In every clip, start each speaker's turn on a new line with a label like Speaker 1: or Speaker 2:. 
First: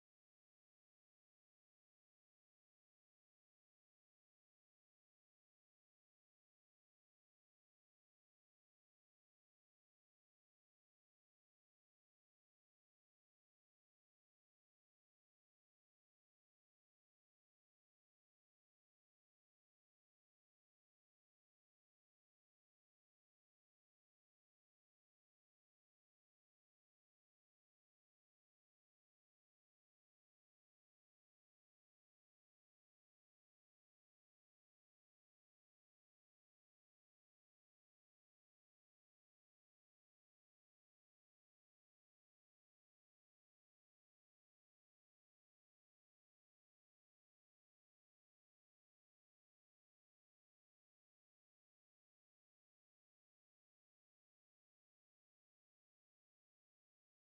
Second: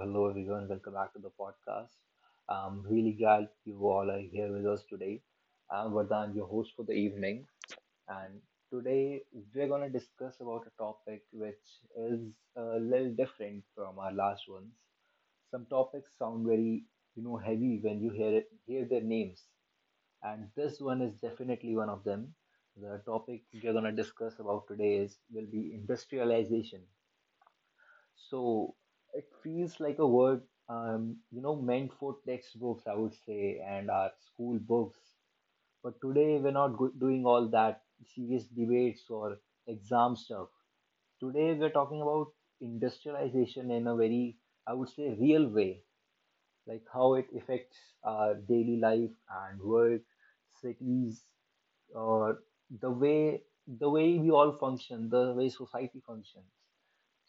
Speaker 1: hello everyone, welcome back to the podcast. I'm really glad you all are here with us today. I'm Vardhan, your host for the evening, and today we're gonna discuss about a topic which is a little different from our last ones. Some topics sound very, heavy when you hear their names, and this one is definitely one of them. The topic we're gonna discuss about today is will be industrialization. So it feels like a word, meant for textbooks, I would say, and our school books. But today we're not doing all that serious debates or exam stuff. Today we're talking about industrialization in a very, I would say, real way, like how it affects our daily life and work, cities, or the way the way we all function, the way society functions.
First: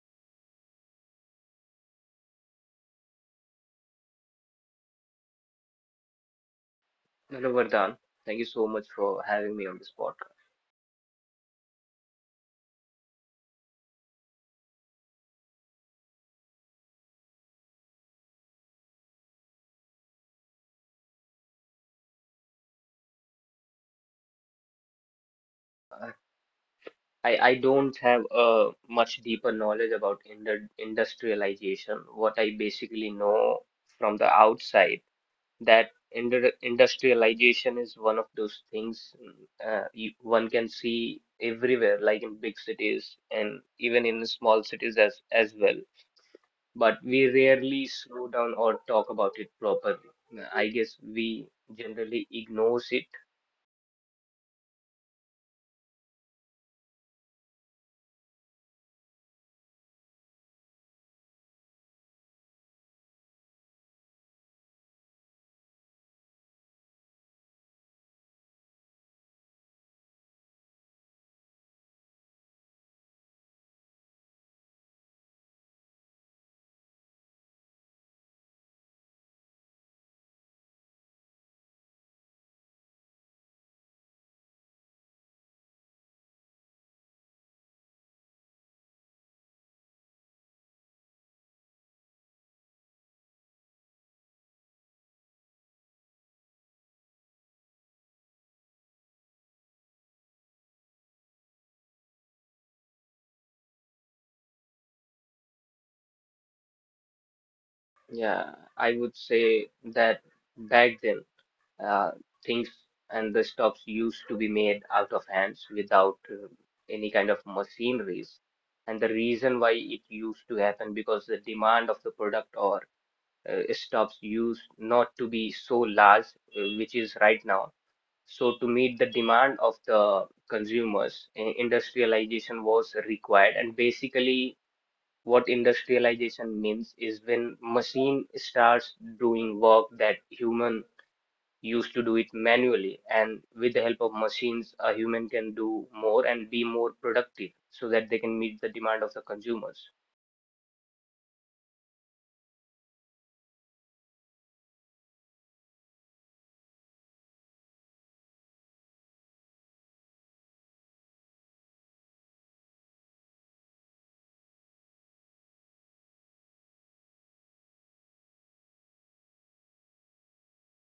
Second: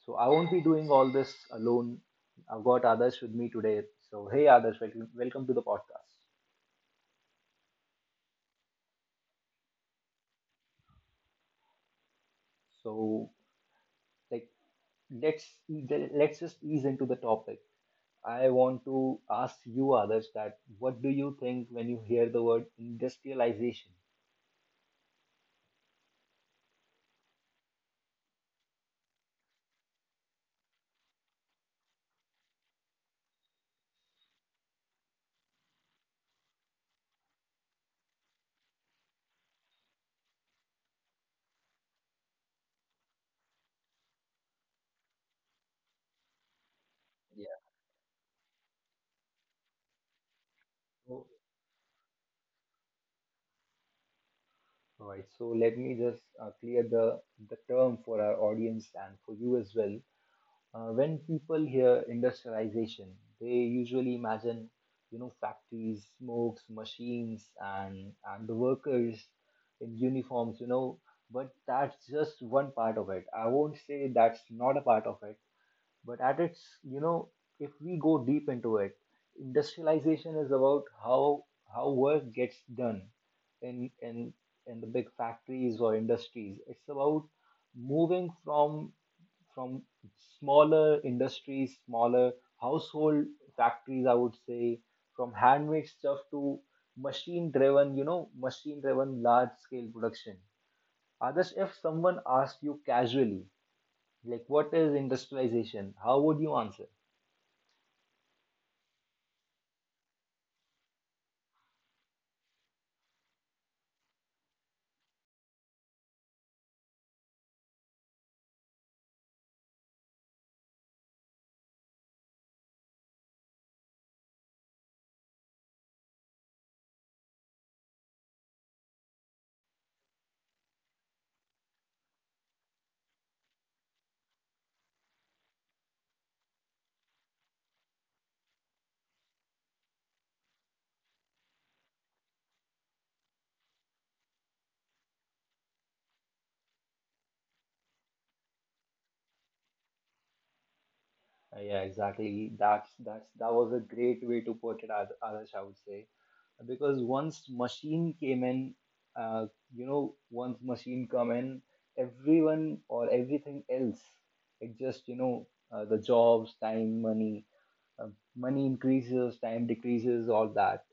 Speaker 1: So I won't be doing all this alone. I've got others with me today. So hey, others, welcome, welcome to the podcast.
Speaker 2: Hello, Vardhan. Thank you so much for having me on this podcast.
Speaker 1: So like, let's let's just ease into the topic. I want to ask you, others, that what do you think when you hear the word industrialization?
Speaker 2: I don't have a much deeper knowledge about industrialization. What I basically know from the outside that industrialization is one of those things one can see everywhere, like in big cities and even in small cities as well. But we
Speaker 1: Yeah.
Speaker 2: rarely slow down or talk about it properly. I guess
Speaker 1: So,
Speaker 2: we generally ignore it.
Speaker 1: all right. So let me just clear the term for our audience and for you as well. When people hear industrialization, they usually imagine, factories, smokes, machines, and the workers in uniforms. But that's just one part of it. I won't say that's not a part of it. But at its, if we go deep into it, industrialization is about how work gets done in in in the big factories or industries. It's about moving from smaller industries, smaller household factories, I would say, from handmade stuff to machine driven large scale production. Others, if someone asks you casually, like, what is industrialization? How would you answer?
Speaker 2: Yeah, I would say that back then, uh, things and the stuffs used to be made out of hands without any kind of machineries. And the reason why it used to happen because the demand of the product or stuffs used not to be so large, which is right now. So to meet the demand of the consumers, industrialization was required, and basically what industrialization means is when machine starts doing work that human used to do it manually, and with the help of machines, a human can do more and be more productive so that they can meet the demand of the consumers.
Speaker 1: Yeah, exactly. That was a great way to put it, Adarsh, I would say. Because once machine came in, uh, once machine come in, everyone or everything else, it just, the jobs, time, uh, money increases, time decreases, all that.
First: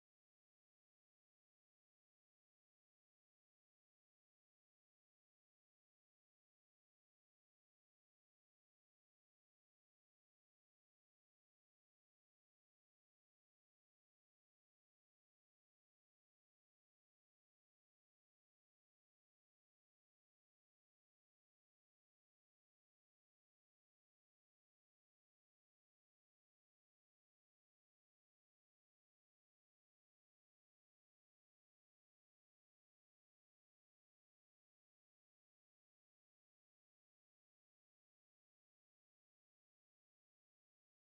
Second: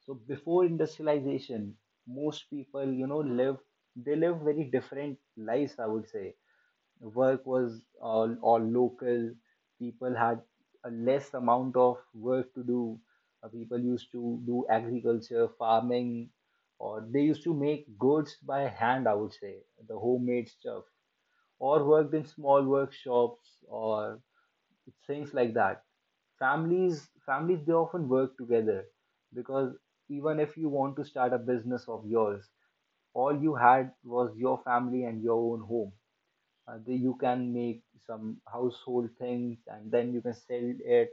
Speaker 1: So before industrialization, most people, live they live very different lives, I would say. Work was all local. People had a less amount of work to do. People used to do agriculture, farming, or they used to make goods by hand, I would say, the homemade stuff, or worked in small workshops or things like that. Families, they often work together because even if you want to start a business of yours, all you had was your family and your own home. You can make some household things and then you can sell it,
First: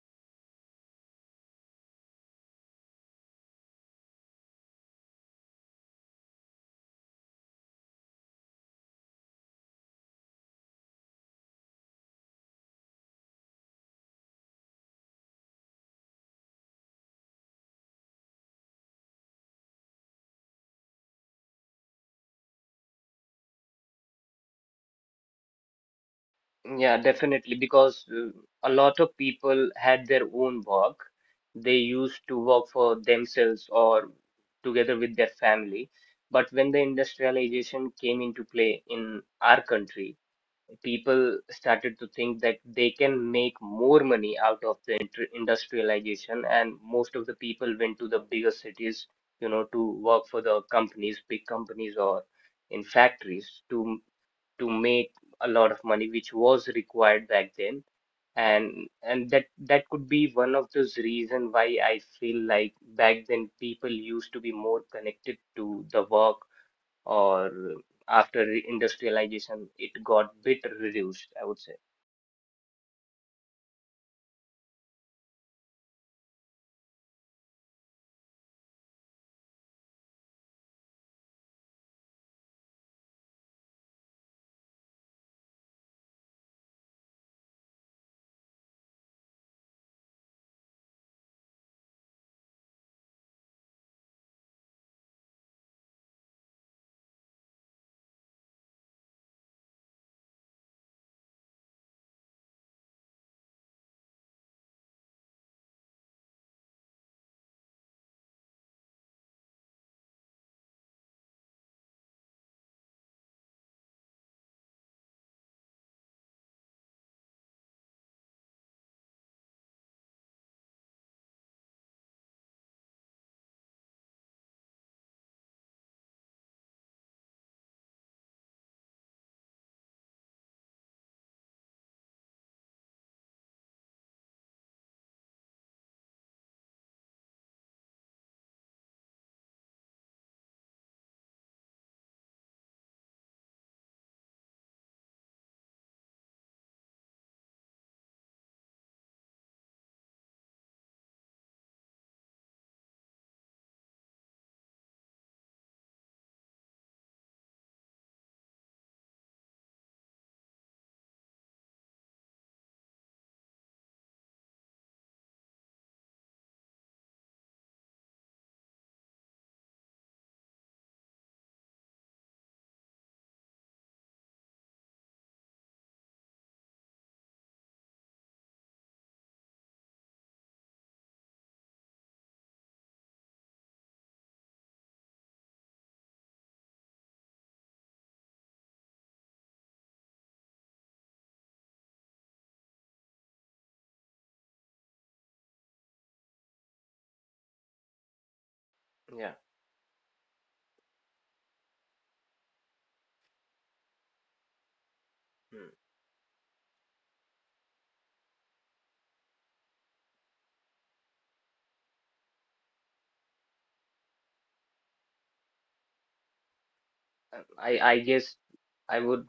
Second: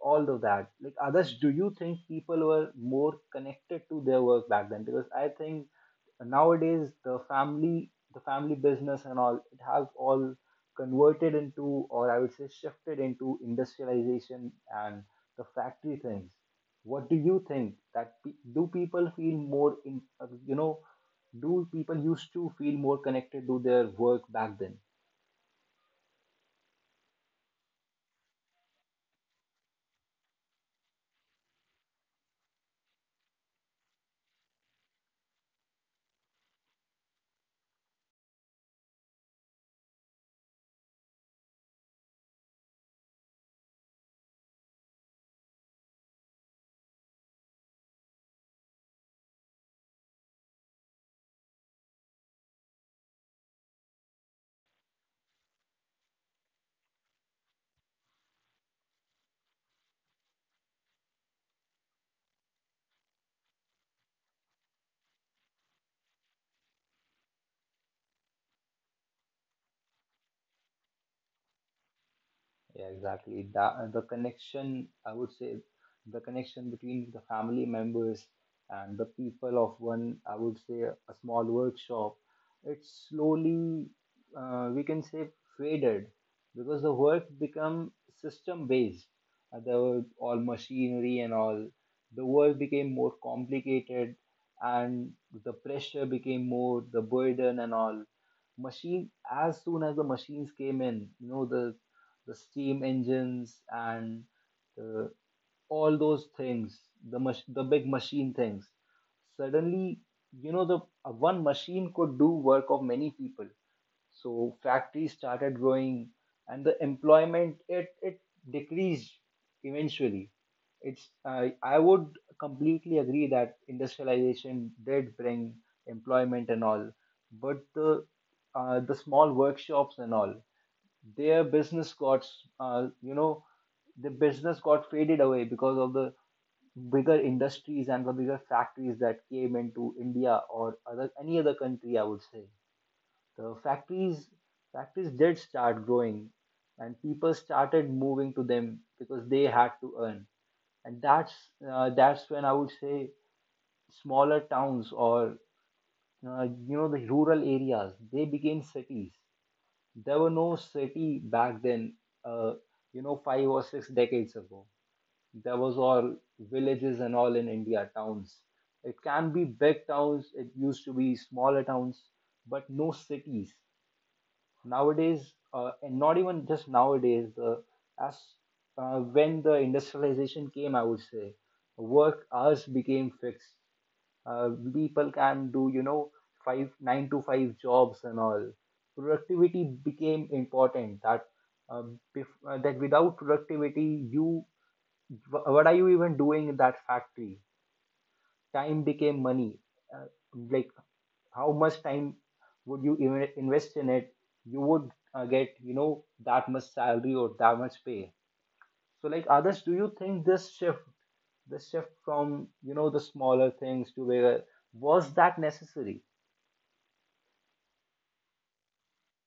Speaker 1: all of that. Like, others, do you think people were more connected to their work back then? Because I think nowadays the family, business and all, it has all converted into, or I would say shifted into, industrialization and the factory things. What do you think do people used to feel more connected to their work back then?
Speaker 2: Yeah, definitely, because a lot of people had their own work. They used to work for themselves or together with their family. But when the industrialization came into play in our country, people started to think that they can make more money out of the industrialization and most of the people went to the bigger cities, you know, to work for the companies, big companies, or in factories to make a lot of money which was required back then. And that could be one of those reason why I feel like back then people used to be more connected to the work, or after the industrialization it got bit reduced, I would say.
Speaker 1: Yeah, exactly. That the connection, I would say, the connection between the family members and the people of one, I would say, a small workshop, it slowly, we can say, faded because the work become system based. There were all machinery and all. The work became more complicated, and the pressure became more, the burden and all. Machine As soon as the machines came in, the steam engines and uh, all those things, the the big machine things. Suddenly, you know, the one machine could do work of many people. So factories started growing, and the employment it decreased eventually. It's I would completely agree that industrialization did bring employment and all, but the small workshops and all, their business got you know the business got faded away because of the bigger industries and the bigger factories that came into India or other any other country, I would say. The factories did start growing, and people started moving to them because they had to earn. And that's when, I would say, smaller towns or the rural areas, they became cities. There were no city back then, uh, five or six decades ago. There was all villages and all in India, towns. It can be big towns, it used to be smaller towns, but no cities nowadays, and not even just nowadays. The as When the industrialization came, I would say, work hours became fixed. People can do, five nine to five jobs and all. Productivity became important. That without productivity, what are you even doing in that factory? Time became
Speaker 2: Yeah.
Speaker 1: money. uh, like, how much time would you even invest in it? You would get,
Speaker 2: Hmm.
Speaker 1: that much salary or that much pay. So like, others, do you think this shift, from the smaller things to bigger, was that necessary?
Speaker 2: I guess I would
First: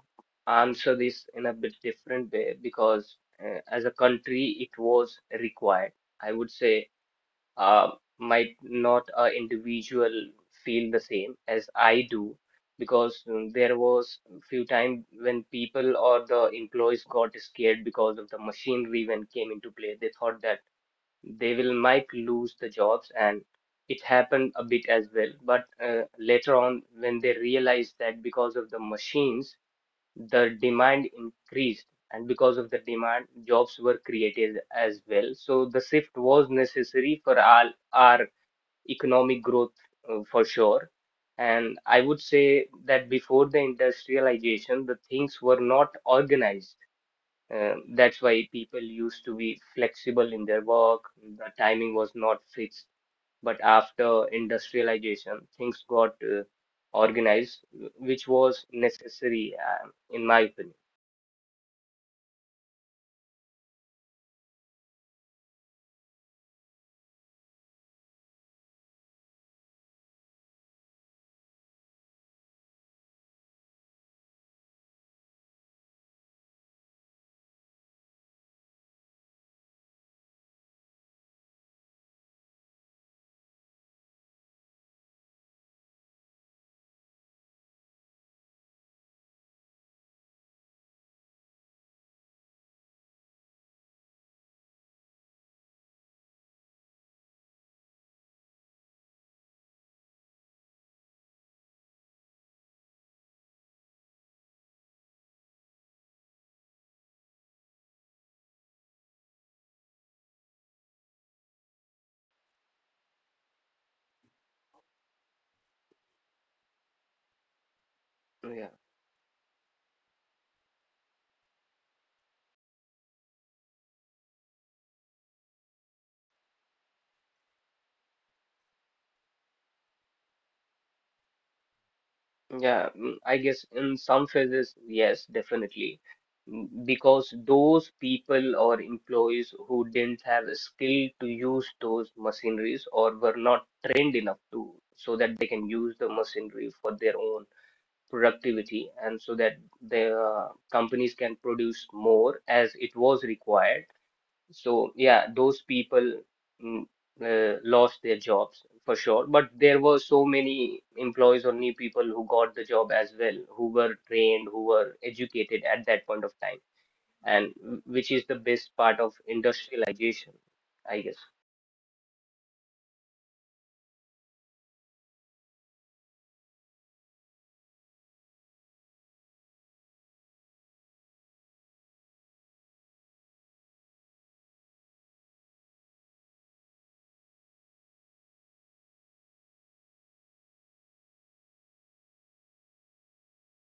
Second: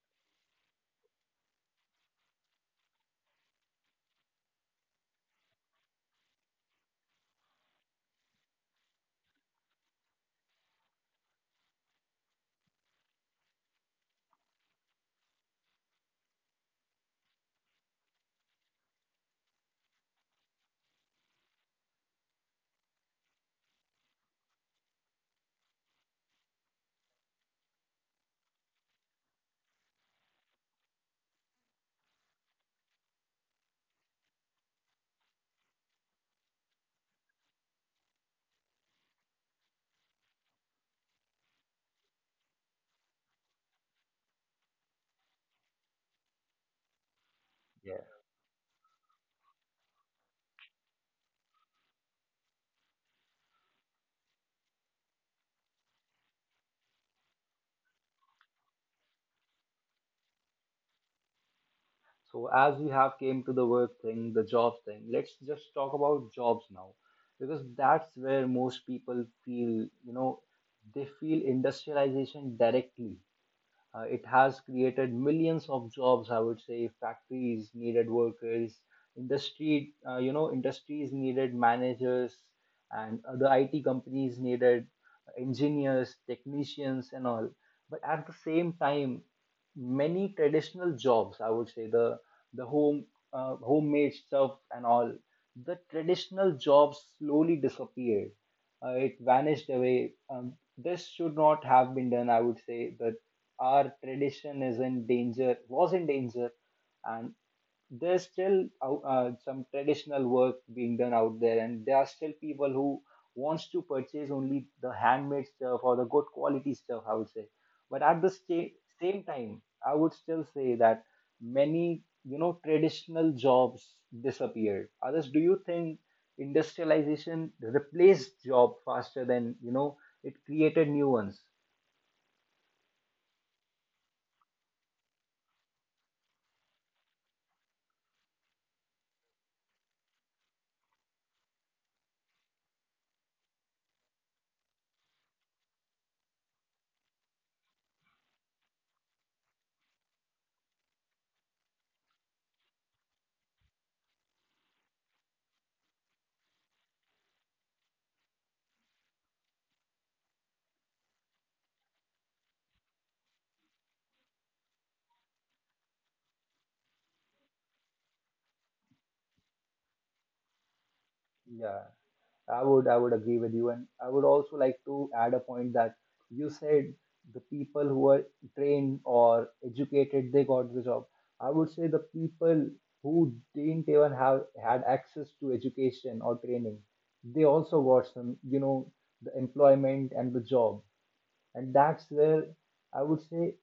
Speaker 2: answer this in a bit different way because as a country it was required, I would say. Uh, might not a individual feel the same as I do because there was few times when people or the employees got scared because of the machinery when came into play. They thought that they will might lose the jobs, and it happened a bit as well, but later on when they realized that because of the machines the demand increased, and because of the demand jobs were created as well. So the shift was necessary for our economic growth, for sure. And I would say that before the industrialization the things were not organized,
Speaker 1: Yeah.
Speaker 2: that's why people used to be flexible in their work. The timing was not fixed. But after industrialization, things got organized, which was necessary, in my opinion.
Speaker 1: So as we have came to the work thing, the job thing, let's just talk about jobs now, because that's where most people feel, you know, they feel industrialization directly. It has created millions of jobs, I would say. Factories needed workers, industries needed managers, and the IT companies needed engineers, technicians, and all. But at the same time, many traditional jobs, I would say, the homemade stuff and all, the traditional jobs slowly disappeared. It vanished away. This should not have been done, I would say. The Our tradition is in danger, was in danger, and there's still some traditional work being done out there, and there are still people who wants to purchase only the handmade stuff or the good quality stuff, I would say. But at the
Speaker 2: Yeah,
Speaker 1: same time, I would still say that many traditional jobs disappeared. Others, do you think industrialization replaced job faster than it created new ones?
Speaker 2: yeah. I guess in some phases, yes, definitely. Because those people or employees who didn't have a skill to use those machineries or were not trained enough to, so that they can use the machinery for their own productivity and so that the companies can produce more as it was required. So yeah, those people, mm, lost their jobs for sure, but there were so many employees or new people who got the job as well, who were trained, who were educated at that point of time, and which is the best part of industrialization, I guess.
Speaker 1: Yeah. I would agree with you, and I would also like to add a point that you said the people who are trained or educated, they got the job. I would say the people who didn't even have had access to education or training, they also got some, the employment and the job, and that's where, I would say,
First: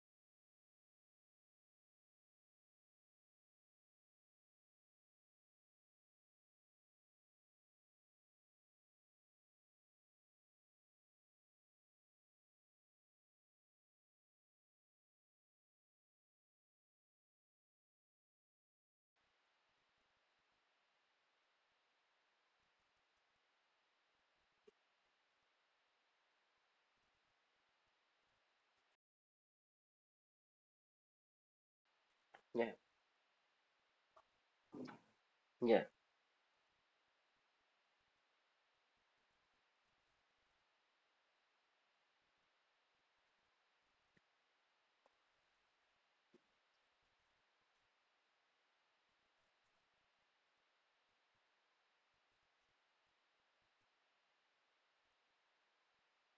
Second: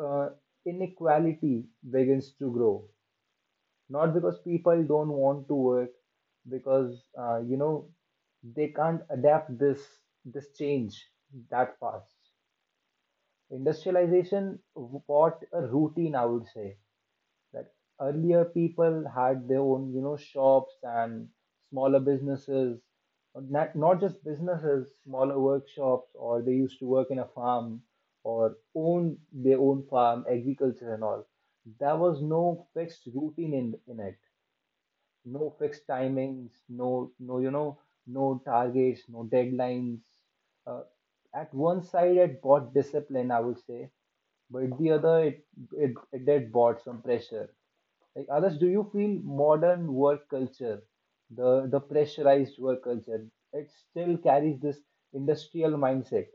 Speaker 1: uh, inequality begins to grow, not because people don't want to work, because they can't adapt this change that fast. Industrialization brought a routine, I would say. That earlier people had their own, shops and smaller businesses, not just businesses, smaller workshops, or they used to work in a farm or own their own farm, agriculture and all. There was no
Speaker 2: Yeah,
Speaker 1: fixed routine in it. No
Speaker 2: yeah.
Speaker 1: fixed timings, no, no, no targets, no deadlines. Uh, at one side, it brought discipline, I would say, but the other, it did brought some pressure. Like, others, do you feel modern work culture, the pressurized work culture, it still carries this industrial mindset?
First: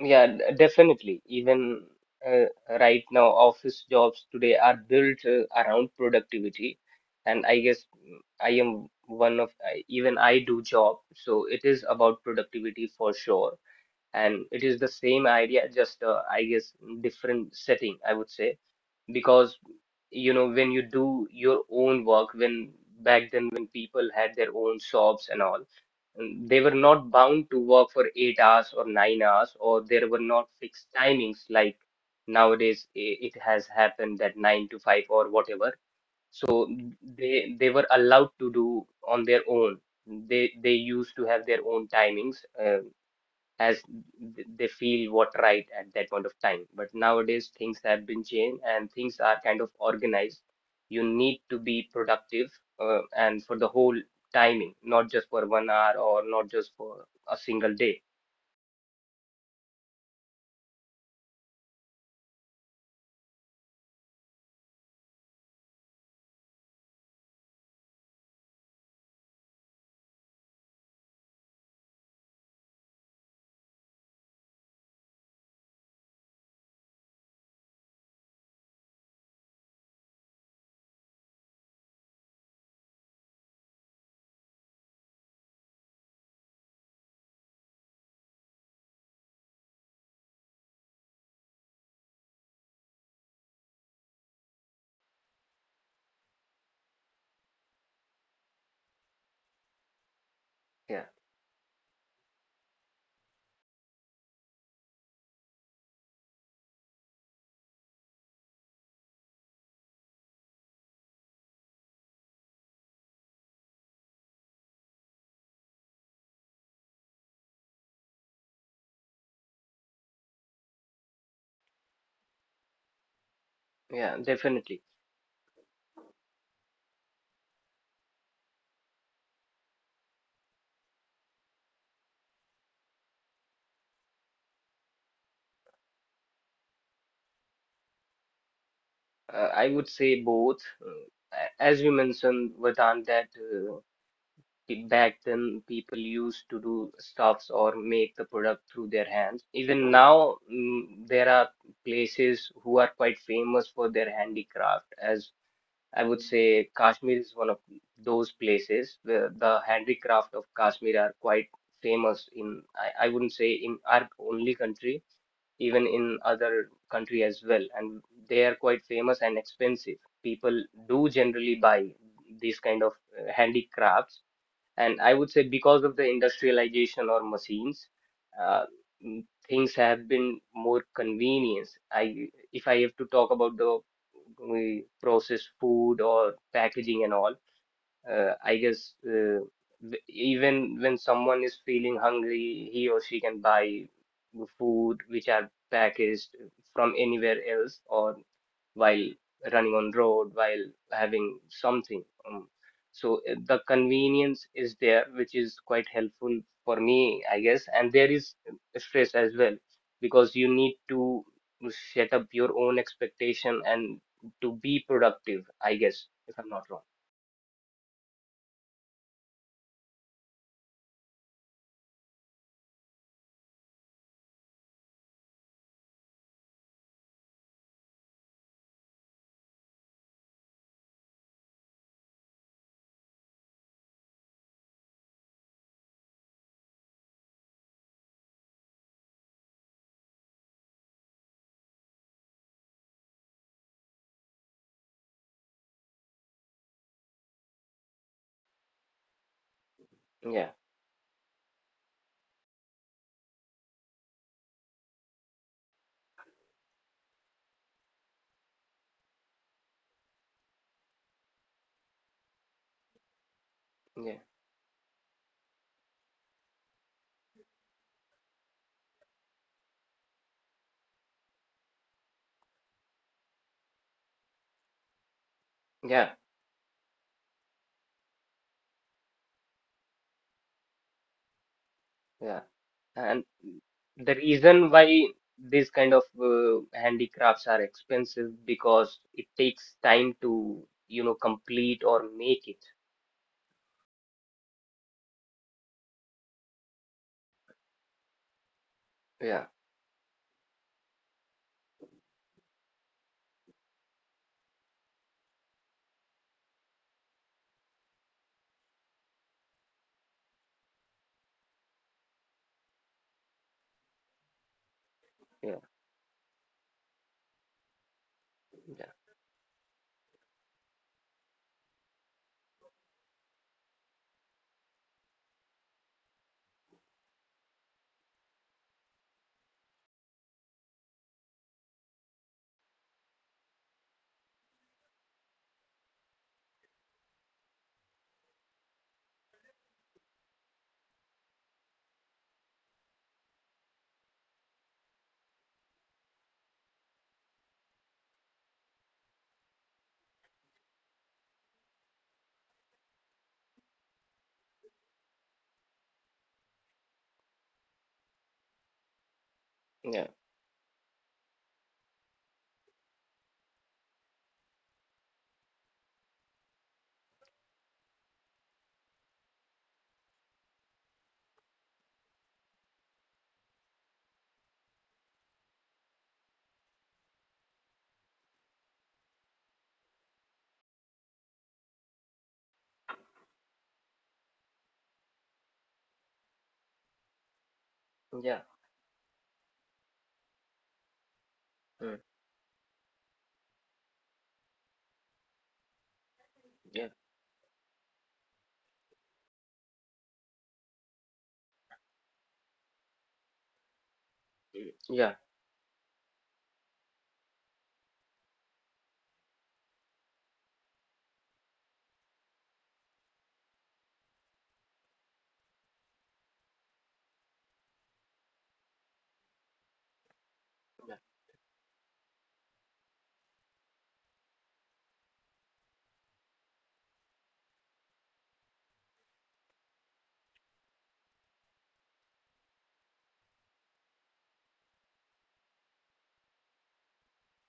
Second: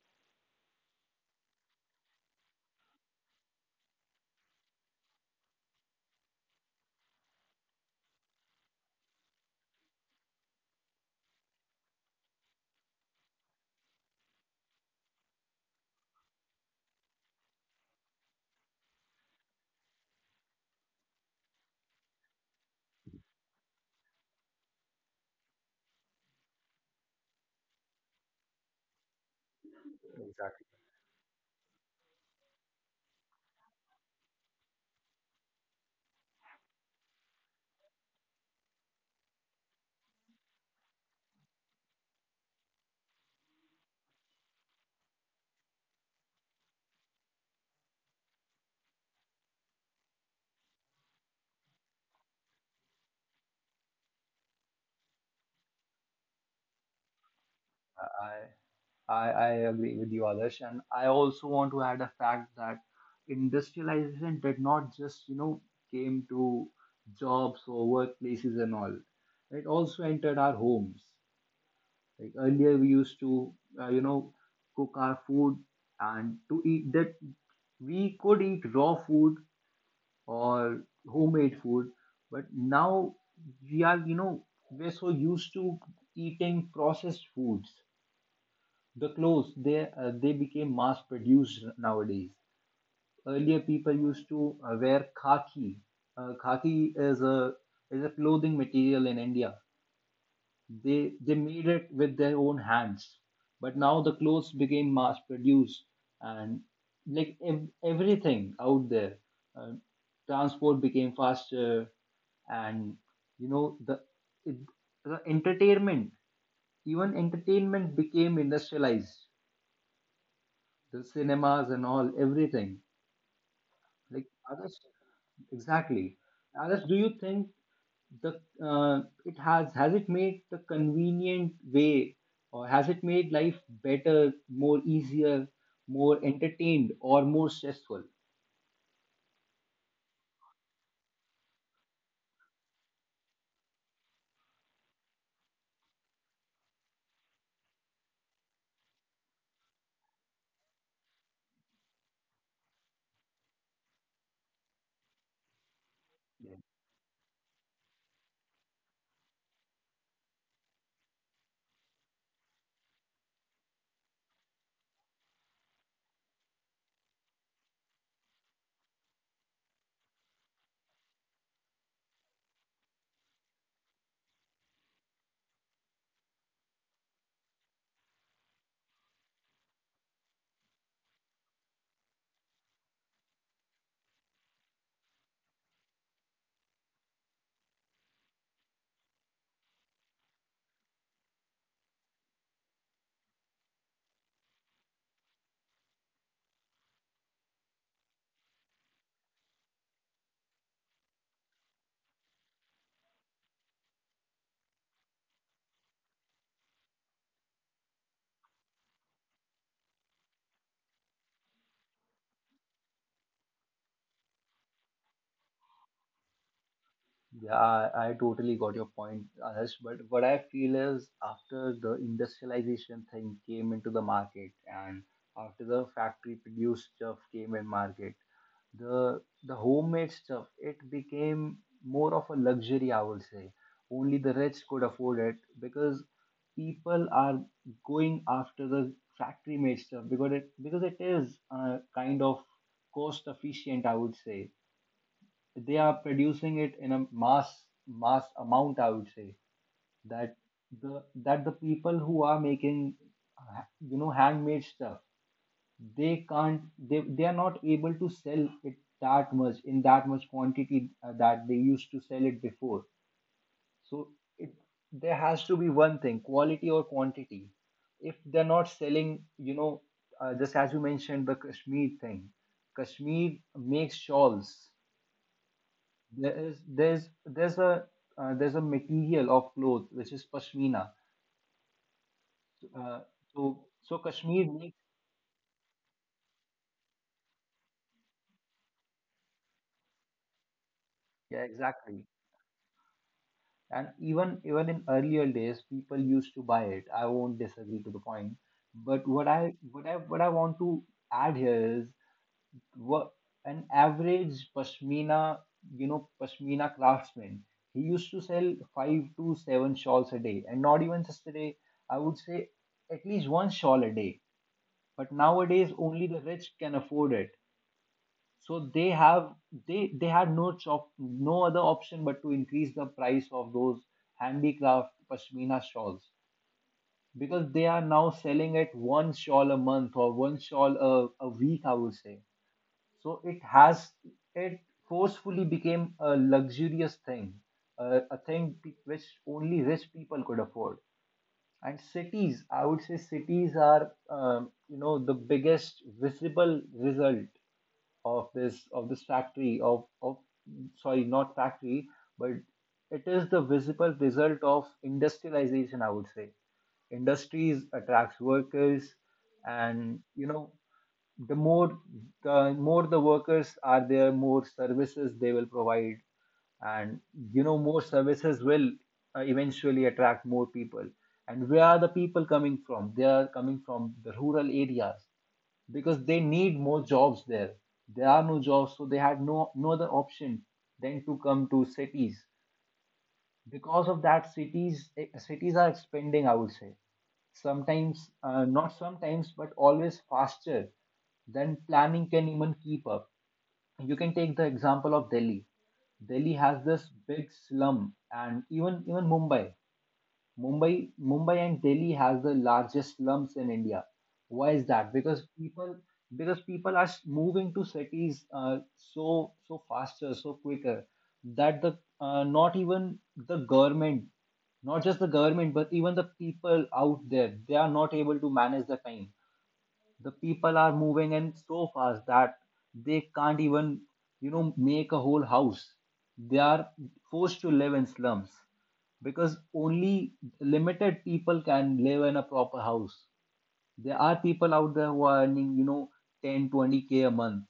Speaker 2: Yeah, definitely. Even uh, right now, office jobs today are built around productivity, and I guess I am one of I, even I do job, so it is about productivity for sure. And it is the same idea, just I guess different setting, I would say, because you know when you do your own work, when back then when people had their own shops and all, they were not bound to work for 8 hours or 9 hours, or there were not
Speaker 1: Exactly.
Speaker 2: fixed timings like nowadays. It has happened that 9 to 5 or whatever. So they were allowed to do on their own. They used to have their own timings. As they feel what right at that point of time. But nowadays, things have been changed and things are kind of organized. You need to be productive, and for the whole timing, not just for 1 hour or not just for a single day.
Speaker 1: I agree with you, Adarsh. And I also want to add a fact that industrialization did not just, came to jobs or workplaces and all. It also entered our homes. Like earlier, we used to, uh, you know, cook our food, and to eat that, we could eat raw food or homemade food. But now we are, we're so used to eating processed foods. The clothes, they became mass produced nowadays. Earlier people used to wear khaki. Khaki is a clothing material in India.
Speaker 2: Yeah,
Speaker 1: They made it with their own hands. But now the clothes became mass produced, and like, everything out there, uh, transport became faster, and the it, the entertainment even entertainment became industrialized, the cinemas and all, everything.
Speaker 2: yeah,
Speaker 1: Like, Adarsh,
Speaker 2: definitely.
Speaker 1: exactly. Adarsh, do you think the it has it made the convenient way, or has it made life better, more easier, more entertained, or more stressful?
Speaker 2: I would say both. As you mentioned, Vedant, that back then, people used to do stuffs or make the product through their hands. Even now, there are places who are quite famous for their handicraft. As I would say, Kashmir is one of those places where the handicraft of Kashmir are quite famous in, I wouldn't say in our only country, even in other country as well. And they are quite famous and expensive. People do generally buy these kind of handicrafts, and I would say because of the industrialization or machines, uh, things have been more convenience. I, if I have to talk about the we processed food or packaging and all, I guess even when someone is feeling hungry, he or she can buy the food which are packaged from anywhere else, or while running on road while having something, so the convenience is there which is quite helpful for me, I guess. And there is stress as well because you need to set up your own expectation and to be productive, I guess, if I'm not wrong.
Speaker 1: Yeah, I totally got your point, Adarsh. But what I feel is, after the industrialization thing came into the market and after the factory produced stuff came in market, the homemade stuff, it became more of a luxury, I would say. Only the rich could afford it because people are going after the factory made stuff because it is kind of cost efficient, I would say. They are producing it in a mass amount, I would say, that
Speaker 2: Yeah,
Speaker 1: that the people who are making uh, handmade stuff, they can't, they are not able to sell it that much, in that much quantity, that they used to sell it before. So
Speaker 2: yeah,
Speaker 1: it there has to be one thing, quality or quantity. If they're not selling, just as you mentioned, the Kashmir thing. Kashmir makes shawls.
Speaker 2: yeah,
Speaker 1: There is there's there's a uh, there's a material of cloth which is pashmina.
Speaker 2: yeah.
Speaker 1: Uh,
Speaker 2: And
Speaker 1: so
Speaker 2: the
Speaker 1: Kashmir
Speaker 2: reason
Speaker 1: makes.
Speaker 2: why these kind of handicrafts are expensive because it takes time to, you know,
Speaker 1: Yeah,
Speaker 2: complete
Speaker 1: exactly.
Speaker 2: or make it.
Speaker 1: And even in earlier days, people used to buy it. I won't disagree to the point. But what
Speaker 2: Yeah,
Speaker 1: I what I what I want to add here is, what an average pashmina you know pashmina craftsman, he used to sell five to seven shawls a day, and not even just a day. I would say at least one shawl a day. But
Speaker 2: yeah,
Speaker 1: nowadays only the rich can afford it, so they
Speaker 2: yeah,
Speaker 1: have they had no other option but to increase the price of those handicraft pashmina shawls, because they are now selling at one shawl a month or one shawl a week, I would say. So it forcefully became a luxurious thing, a thing which only rich people could afford. And cities, I would say, cities are, the biggest visible result of this, of this factory, of sorry, not factory, but it is the visible result of industrialization, I would say. Industries attracts workers, and
Speaker 2: yeah,
Speaker 1: the more the more the workers are there, more services they will provide. And more services will eventually attract more people. And where are the people coming from? They are coming from the rural areas, because they need more jobs there. There are no jobs, so they had no other option than to come to cities. Because of that, cities are expanding, I would say, sometimes,
Speaker 2: yeah,
Speaker 1: not sometimes, but always faster than
Speaker 2: mm,
Speaker 1: planning can even keep up. You can take the example of Delhi. Delhi has
Speaker 2: yeah,
Speaker 1: this
Speaker 2: mm,
Speaker 1: big slum, and even Mumbai. Mumbai and Delhi has the largest slums in India. Why is
Speaker 2: yeah,
Speaker 1: that?
Speaker 2: yeah,
Speaker 1: Because people are moving to cities, so faster, so quicker, that the not even the government, not just the government, but even the people out there, they are not able to manage the time. The people are moving in so fast that they can't even make a whole house. They are forced to live in slums, because only limited people can live in a proper house. There are people out there who are earning, you know, 10-20K a month.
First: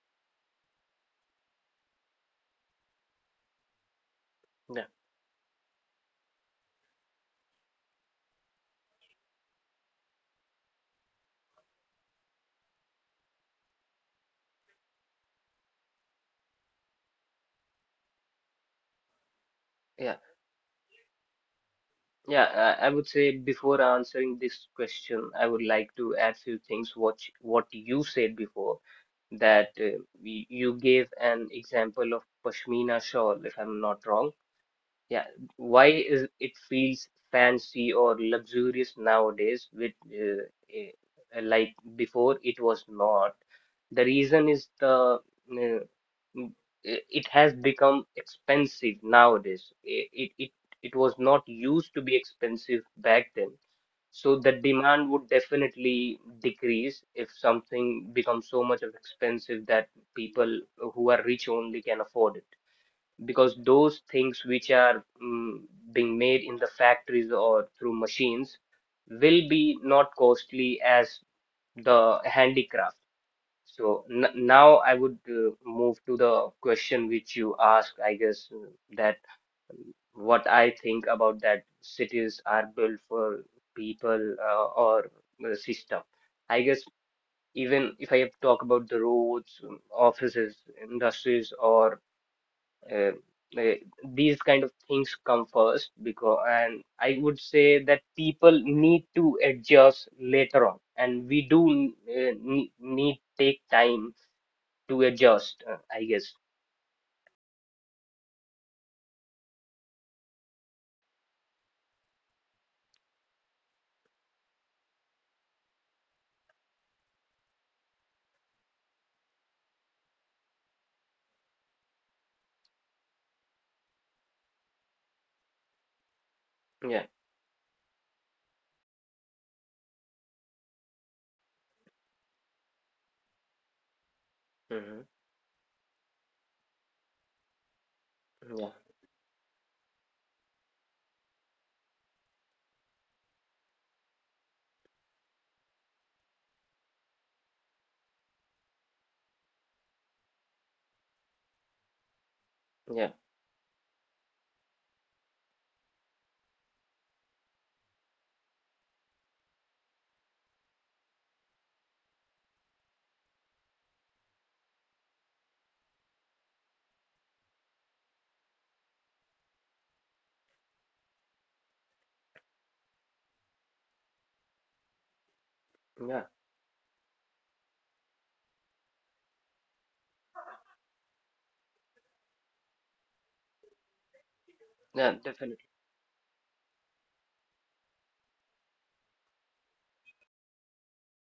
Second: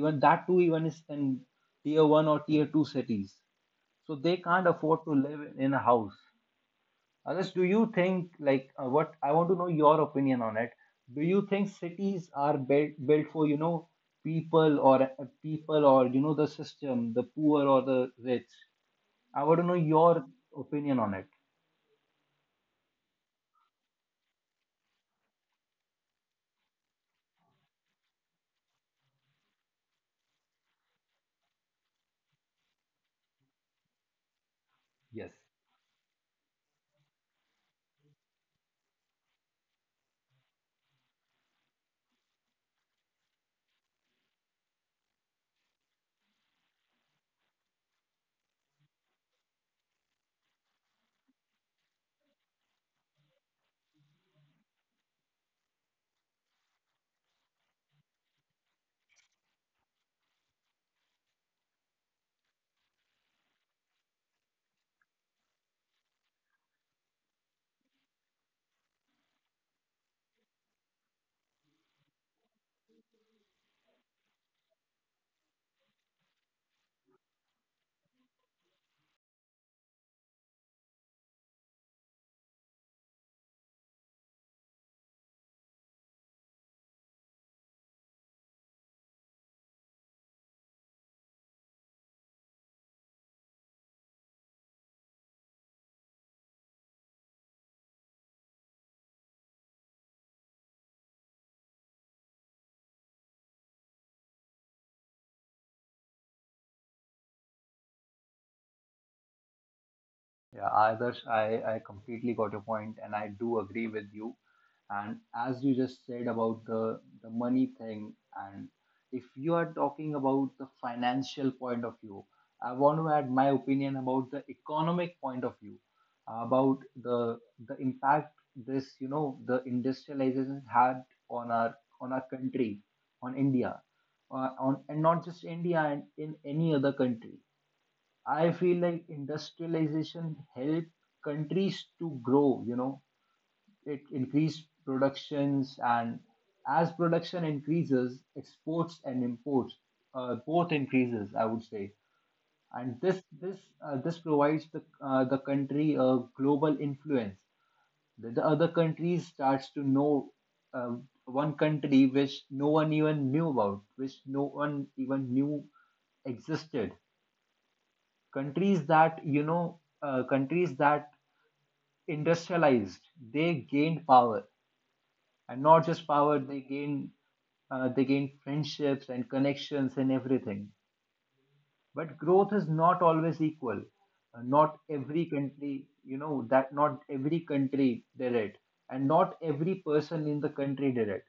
Speaker 1: Even that too, even is in tier 1 or tier 2 cities, so they can't
Speaker 2: yeah,
Speaker 1: afford to live in a house. Unless, do you think, like, what, I want to know your opinion on it. Do you think cities are built for, people, or people, or the system, the poor or the rich? I want to know
Speaker 2: yeah.
Speaker 1: your opinion on it.
Speaker 2: Yeah, I would say before answering this question, I would like to add few things what what you said before, that you gave an example of pashmina shawl, if I'm not wrong. Yeah,
Speaker 1: Yes.
Speaker 2: why is it feels fancy or luxurious nowadays with eh, like before it was not. The reason is the m- it has become expensive nowadays. It it was not used to be expensive back then. So the demand would definitely decrease if something becomes so much of expensive that people who are rich only can afford it, because those things which are being made in the factories or through machines will be not costly as the handicraft. So now I would move to the question which you asked, I guess, that what I think about that cities are built for people or system. I guess even if I have to talk about the roads, offices, industries, or uh, uh, these kind of things come first because, and I would say that people need to adjust later on, and we do need, need take time to adjust, I guess.
Speaker 1: Yeah, Adarsh, I completely got your point, and I do agree with you. And as you just said about the money thing, and if you are talking about the financial point of view, I want to add my opinion about the economic point of view, about
Speaker 2: Yeah.
Speaker 1: the impact the industrialization had on our, on our country, on India, on and
Speaker 2: Hmm.
Speaker 1: not just India and in any other country. I
Speaker 2: Yeah,
Speaker 1: feel like industrialization helped countries to grow. It increased productions, and as production increases, exports and imports both increases, I would say. And
Speaker 2: yeah,
Speaker 1: this provides the, the country a global influence. The other country starts to know uh, one country which no one even knew about, which no one even knew existed. Countries that you know countries that industrialized, they gained power. And not just
Speaker 2: yeah,
Speaker 1: power, they gained, friendships and connections and everything. But growth is not always equal. Not
Speaker 2: yeah.
Speaker 1: every
Speaker 2: Definitely.
Speaker 1: country, you know that not every country did it, and not every person in the country did it.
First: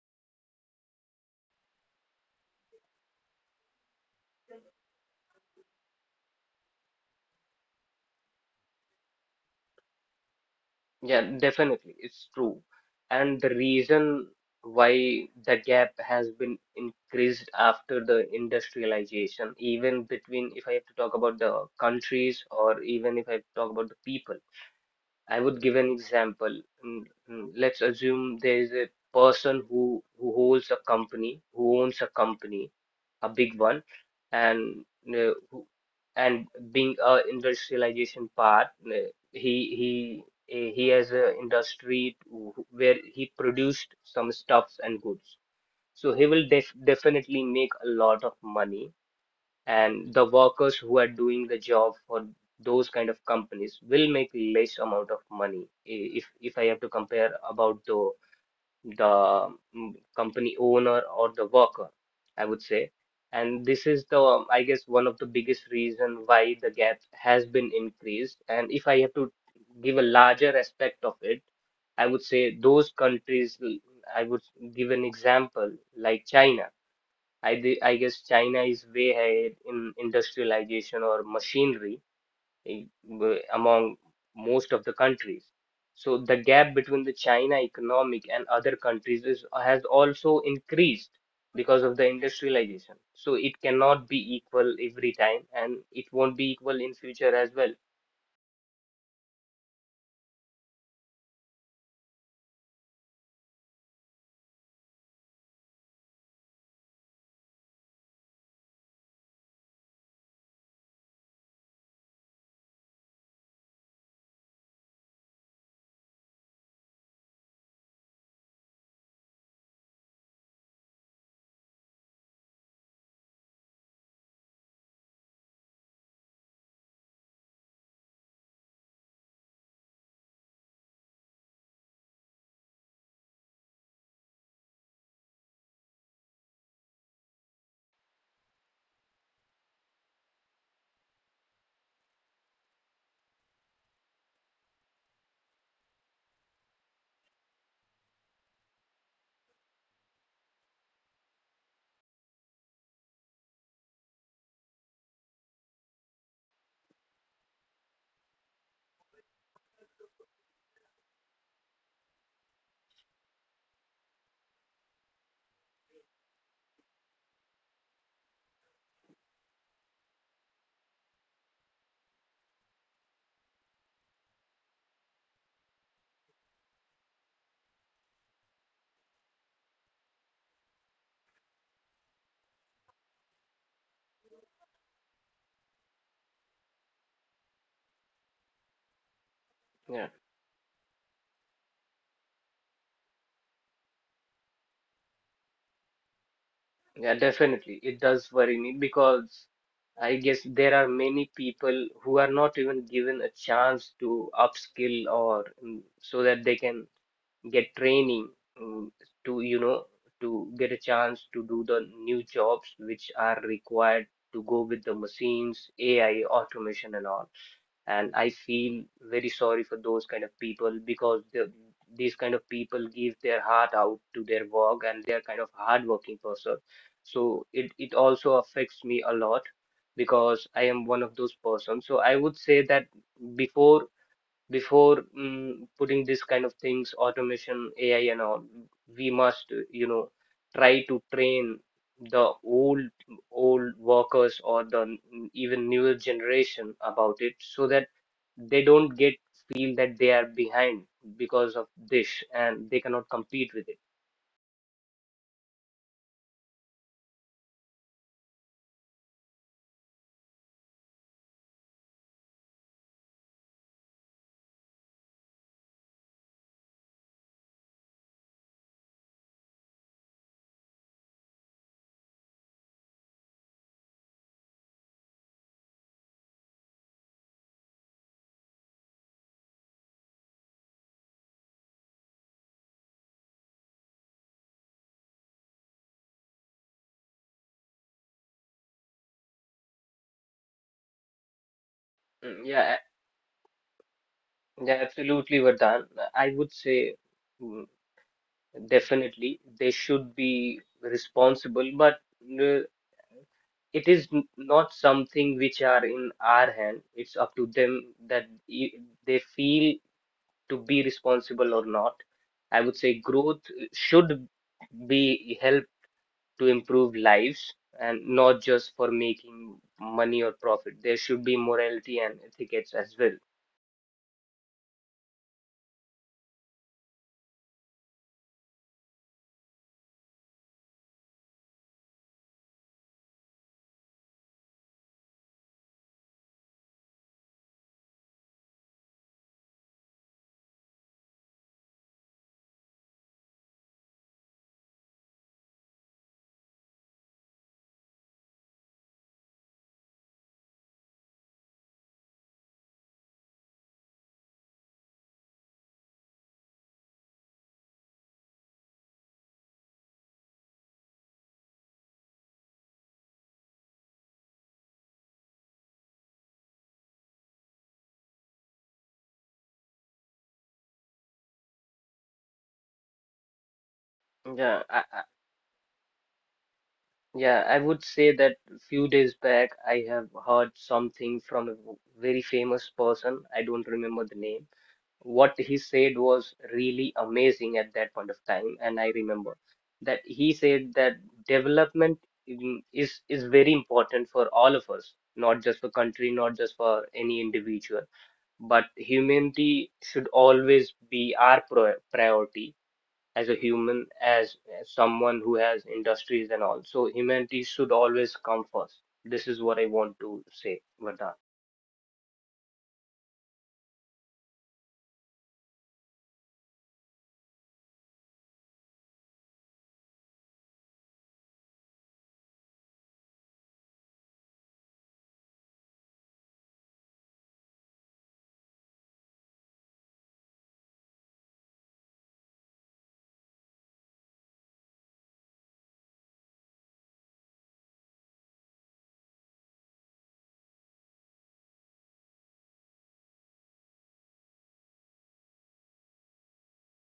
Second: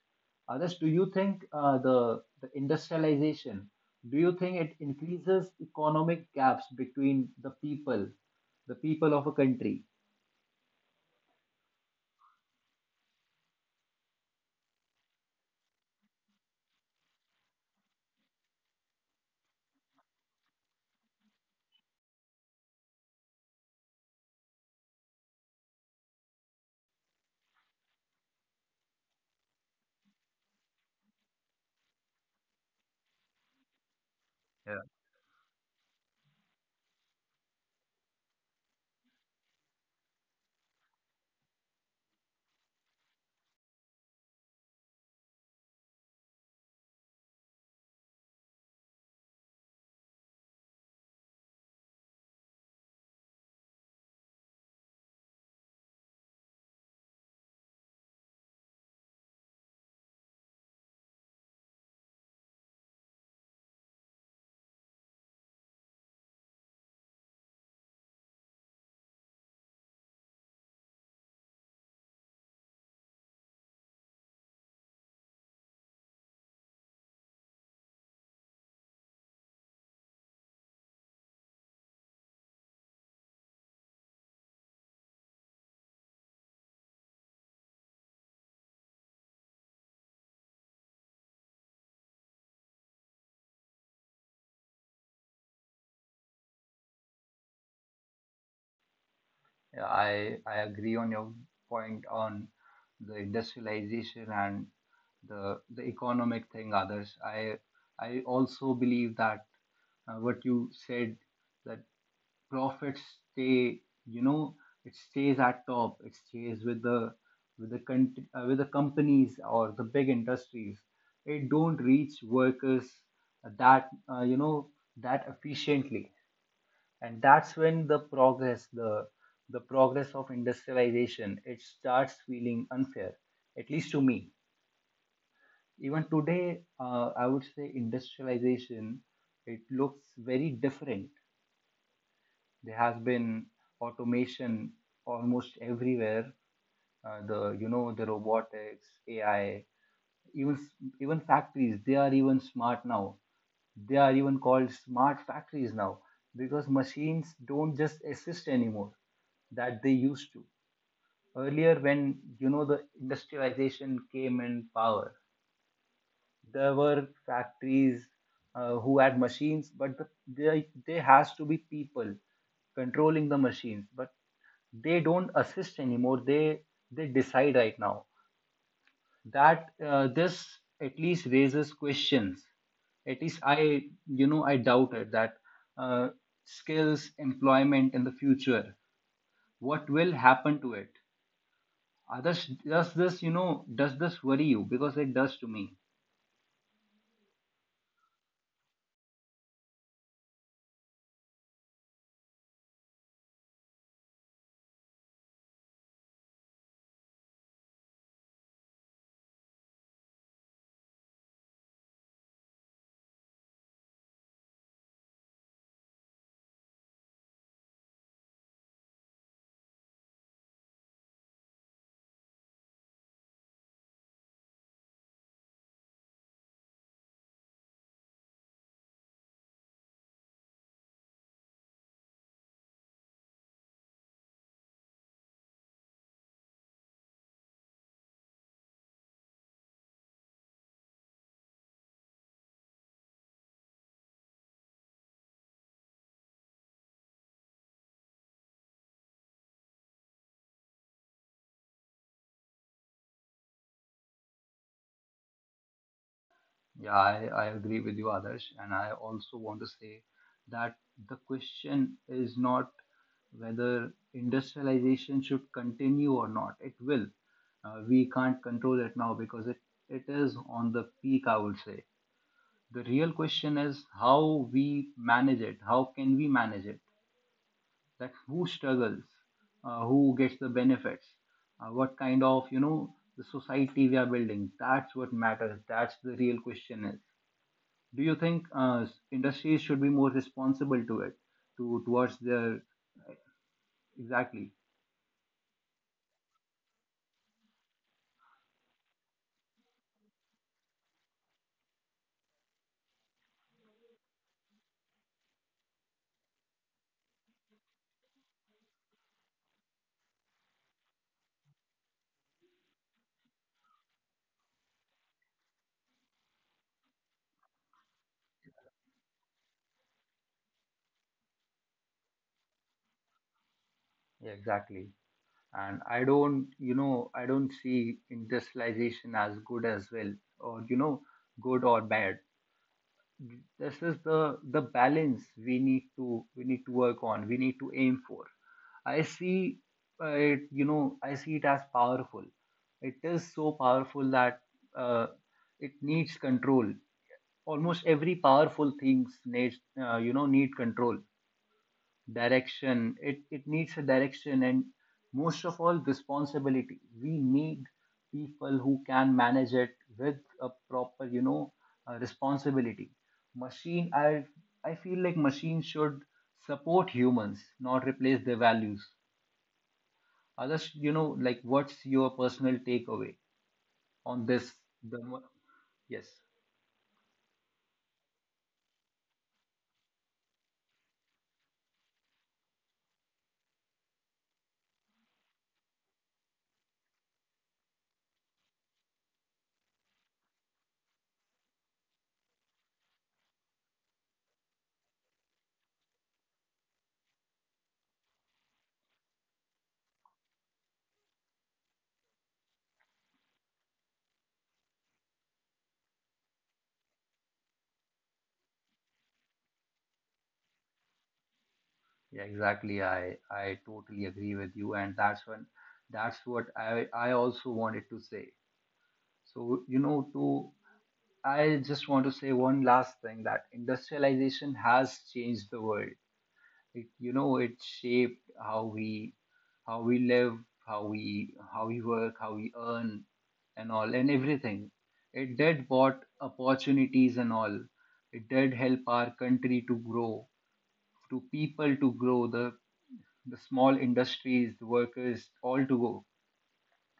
Speaker 1: Others, do you think, the industrialization, do you think it increases economic gaps between the people of a country?
Speaker 2: Yeah, definitely, it's true. And the reason why the gap has been increased after the industrialization, even between, if I have to talk about the countries, or even if I talk about the people. I would give an example. Let's assume there is a person who holds a company, who owns a company, a big one, and uh, who- and being a industrialization part, uh, he he he has a industry where he produced some stuffs and goods. So he will definitely make a lot of money, and the workers who are doing the job for those kind of companies will make less amount of money. If if I have to compare about the company owner or the worker, I would say. And this is the, I guess, one of the biggest reason why the gap has been increased. And if I have to give a larger aspect of it, I would say those countries, I would give an example like China. I guess China is way ahead in industrialization or machinery, eh, among most of the countries. So the gap between the China economic and other countries is, has also increased because of the industrialization. So it cannot be equal every time, and it won't be equal in future as well.
Speaker 1: Yeah, I agree on your point on the industrialization and the economic thing. Others, I also believe that, what you said, that profits stay you know it stays at top, it stays with the companies or the big industries. It don't reach workers that you know that efficiently. And that's when the progress, the progress of industrialization, it starts feeling unfair, at least to me. Even today, I would say industrialization, it looks very different. There has been automation almost everywhere. Uh, the you know the robotics, AI. Even even factories, they are even smart now. They are even called smart factories now, because machines don't just assist anymore, that they used to earlier, when, the industrialization came in power. There were factories, who had machines, but there has to be people controlling the machines. But they don't assist anymore, they decide right now. That this at least raises questions. At least I you know I doubt it, that uh, skills employment in the future, what
Speaker 2: Yeah.
Speaker 1: will happen to it? Others, does this worry you? Because it does to me.
Speaker 2: Yeah, definitely. It does worry me because I guess there are many people who are not even given a chance to upskill or so that they can get training, mm, to, you know, to get a chance to do the new jobs which are required to go with the machines, AI, automation, and all. And I feel very sorry for those kind of people because these kind of people give their heart out to their work and they're kind of hardworking person. So it also affects me a lot because I am one of those persons. So I would say that before before putting this kind of things, automation, AI and all, we must, you know, try to train the old workers or the even newer generation about it so that they don't get feel that they are behind because of this and they cannot compete with it.
Speaker 1: Yeah, I agree with you, Adarsh. And I also want to say that the question is not whether industrialization should continue or not. It will. We can't control it now, because it is on the peak, I would say. The real question is, how we manage it? How can we manage it? That who struggles, who gets the benefits, what kind of, the society we are building. That's what matters. That's the real question is, do you think industries should be more responsible to it, to towards
Speaker 2: Mm.
Speaker 1: their,
Speaker 2: Yeah,
Speaker 1: exactly.
Speaker 2: yeah, absolutely, Vardhan. I would say, mm, definitely they should be responsible, but uh, it is not something which are in our hand. It's up to them that they feel to be responsible or not. I would say growth should be helped to improve lives and not just for making money or profit. There should be morality and ethics as well.
Speaker 1: Yeah, exactly. And I don't see industrialization as good as well, or good or bad. This is the balance we need to, work on, we need to aim for. I see uh, it you know i see it as powerful. It is so powerful that, uh, it needs control. Almost every powerful things needs you know need control, direction. It needs a direction, and, most of all, responsibility. We need people who can manage it with a proper, responsibility. Machine i i feel like machines should support humans, not replace their values. Others, like, what's your personal takeaway on this?
Speaker 2: Yeah,
Speaker 1: the mo- yes.
Speaker 2: yeah, I would say that few days back I have heard something from a very famous person. I don't remember the name. What he said was really amazing at that point of time, and I remember that he said that development is very important for all of us, not just for country, not just for any individual, but humanity should always be our pro priority. As a human, as someone who has industries and all. So humanity should always come first. This is what I want to say, Vardhan.
Speaker 1: Yeah, exactly. I totally agree with you, and that's what I also wanted to say. So, you know, to I just want to say one last thing, that industrialization has changed the world. It shaped how we, live, how we, work, how we earn, and all, and everything. It did brought opportunities and all. It did help our country to grow, to people to grow, the small industries, the workers, all to go.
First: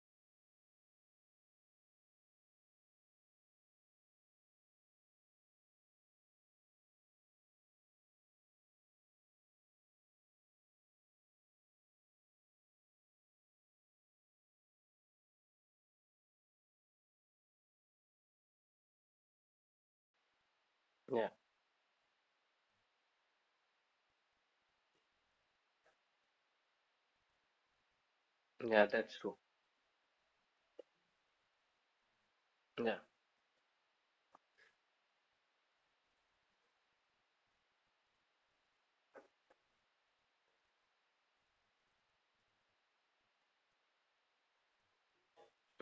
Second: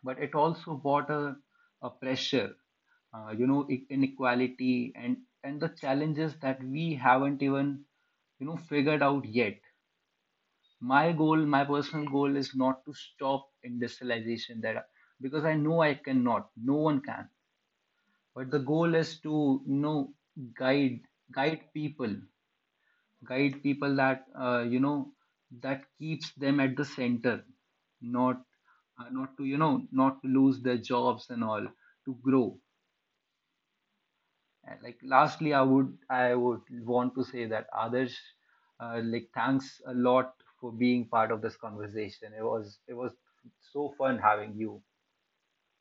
Speaker 1: But it also brought a pressure, inequality, and the challenges that we haven't even figured out yet. My goal, my personal goal, is not to stop industrialization, because I know I cannot, no one can. But the goal is to, guide
Speaker 2: Yeah,
Speaker 1: guide people guide people that you know that keeps them at the center, not,
Speaker 2: yeah, that's true.
Speaker 1: not to you know not to lose their jobs and all, to grow.
Speaker 2: Yeah,
Speaker 1: And, like, lastly, I would want to say that, others, like, thanks a lot for being part of this conversation. It was so fun having you.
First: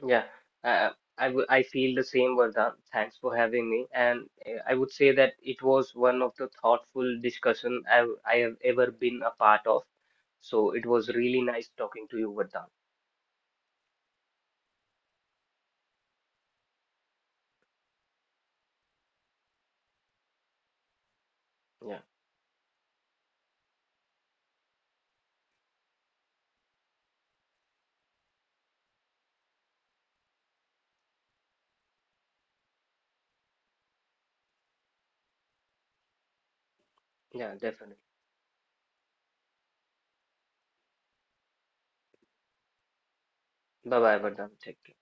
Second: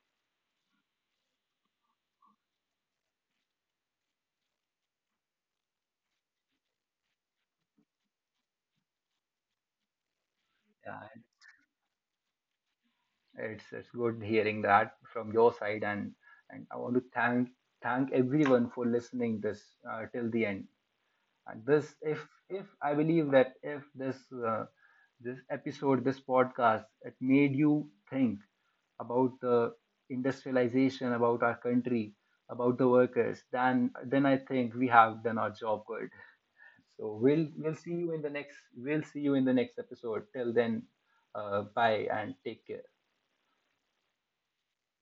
Speaker 2: yeah. Uh, I feel the same, Vardhan. Thanks for having me. And I would say that it was one of the thoughtful discussion I have ever been a part of. So it was
Speaker 1: uh,
Speaker 2: really nice talking to you, Vardhan.
Speaker 1: it's it's good hearing that from your side. And I want to thank everyone for listening this, till the end. And this,
Speaker 2: Yeah,
Speaker 1: if if I believe that, if uh, this episode, this podcast, it made you think about the industrialization, about our country, about the workers, then, I think we have done our job good. So we'll
Speaker 2: yeah,
Speaker 1: we'll
Speaker 2: definitely.
Speaker 1: see you in the next we'll see you in the next episode. Till then, bye and take care.
Speaker 2: Bye bye, Vardhan. Take care.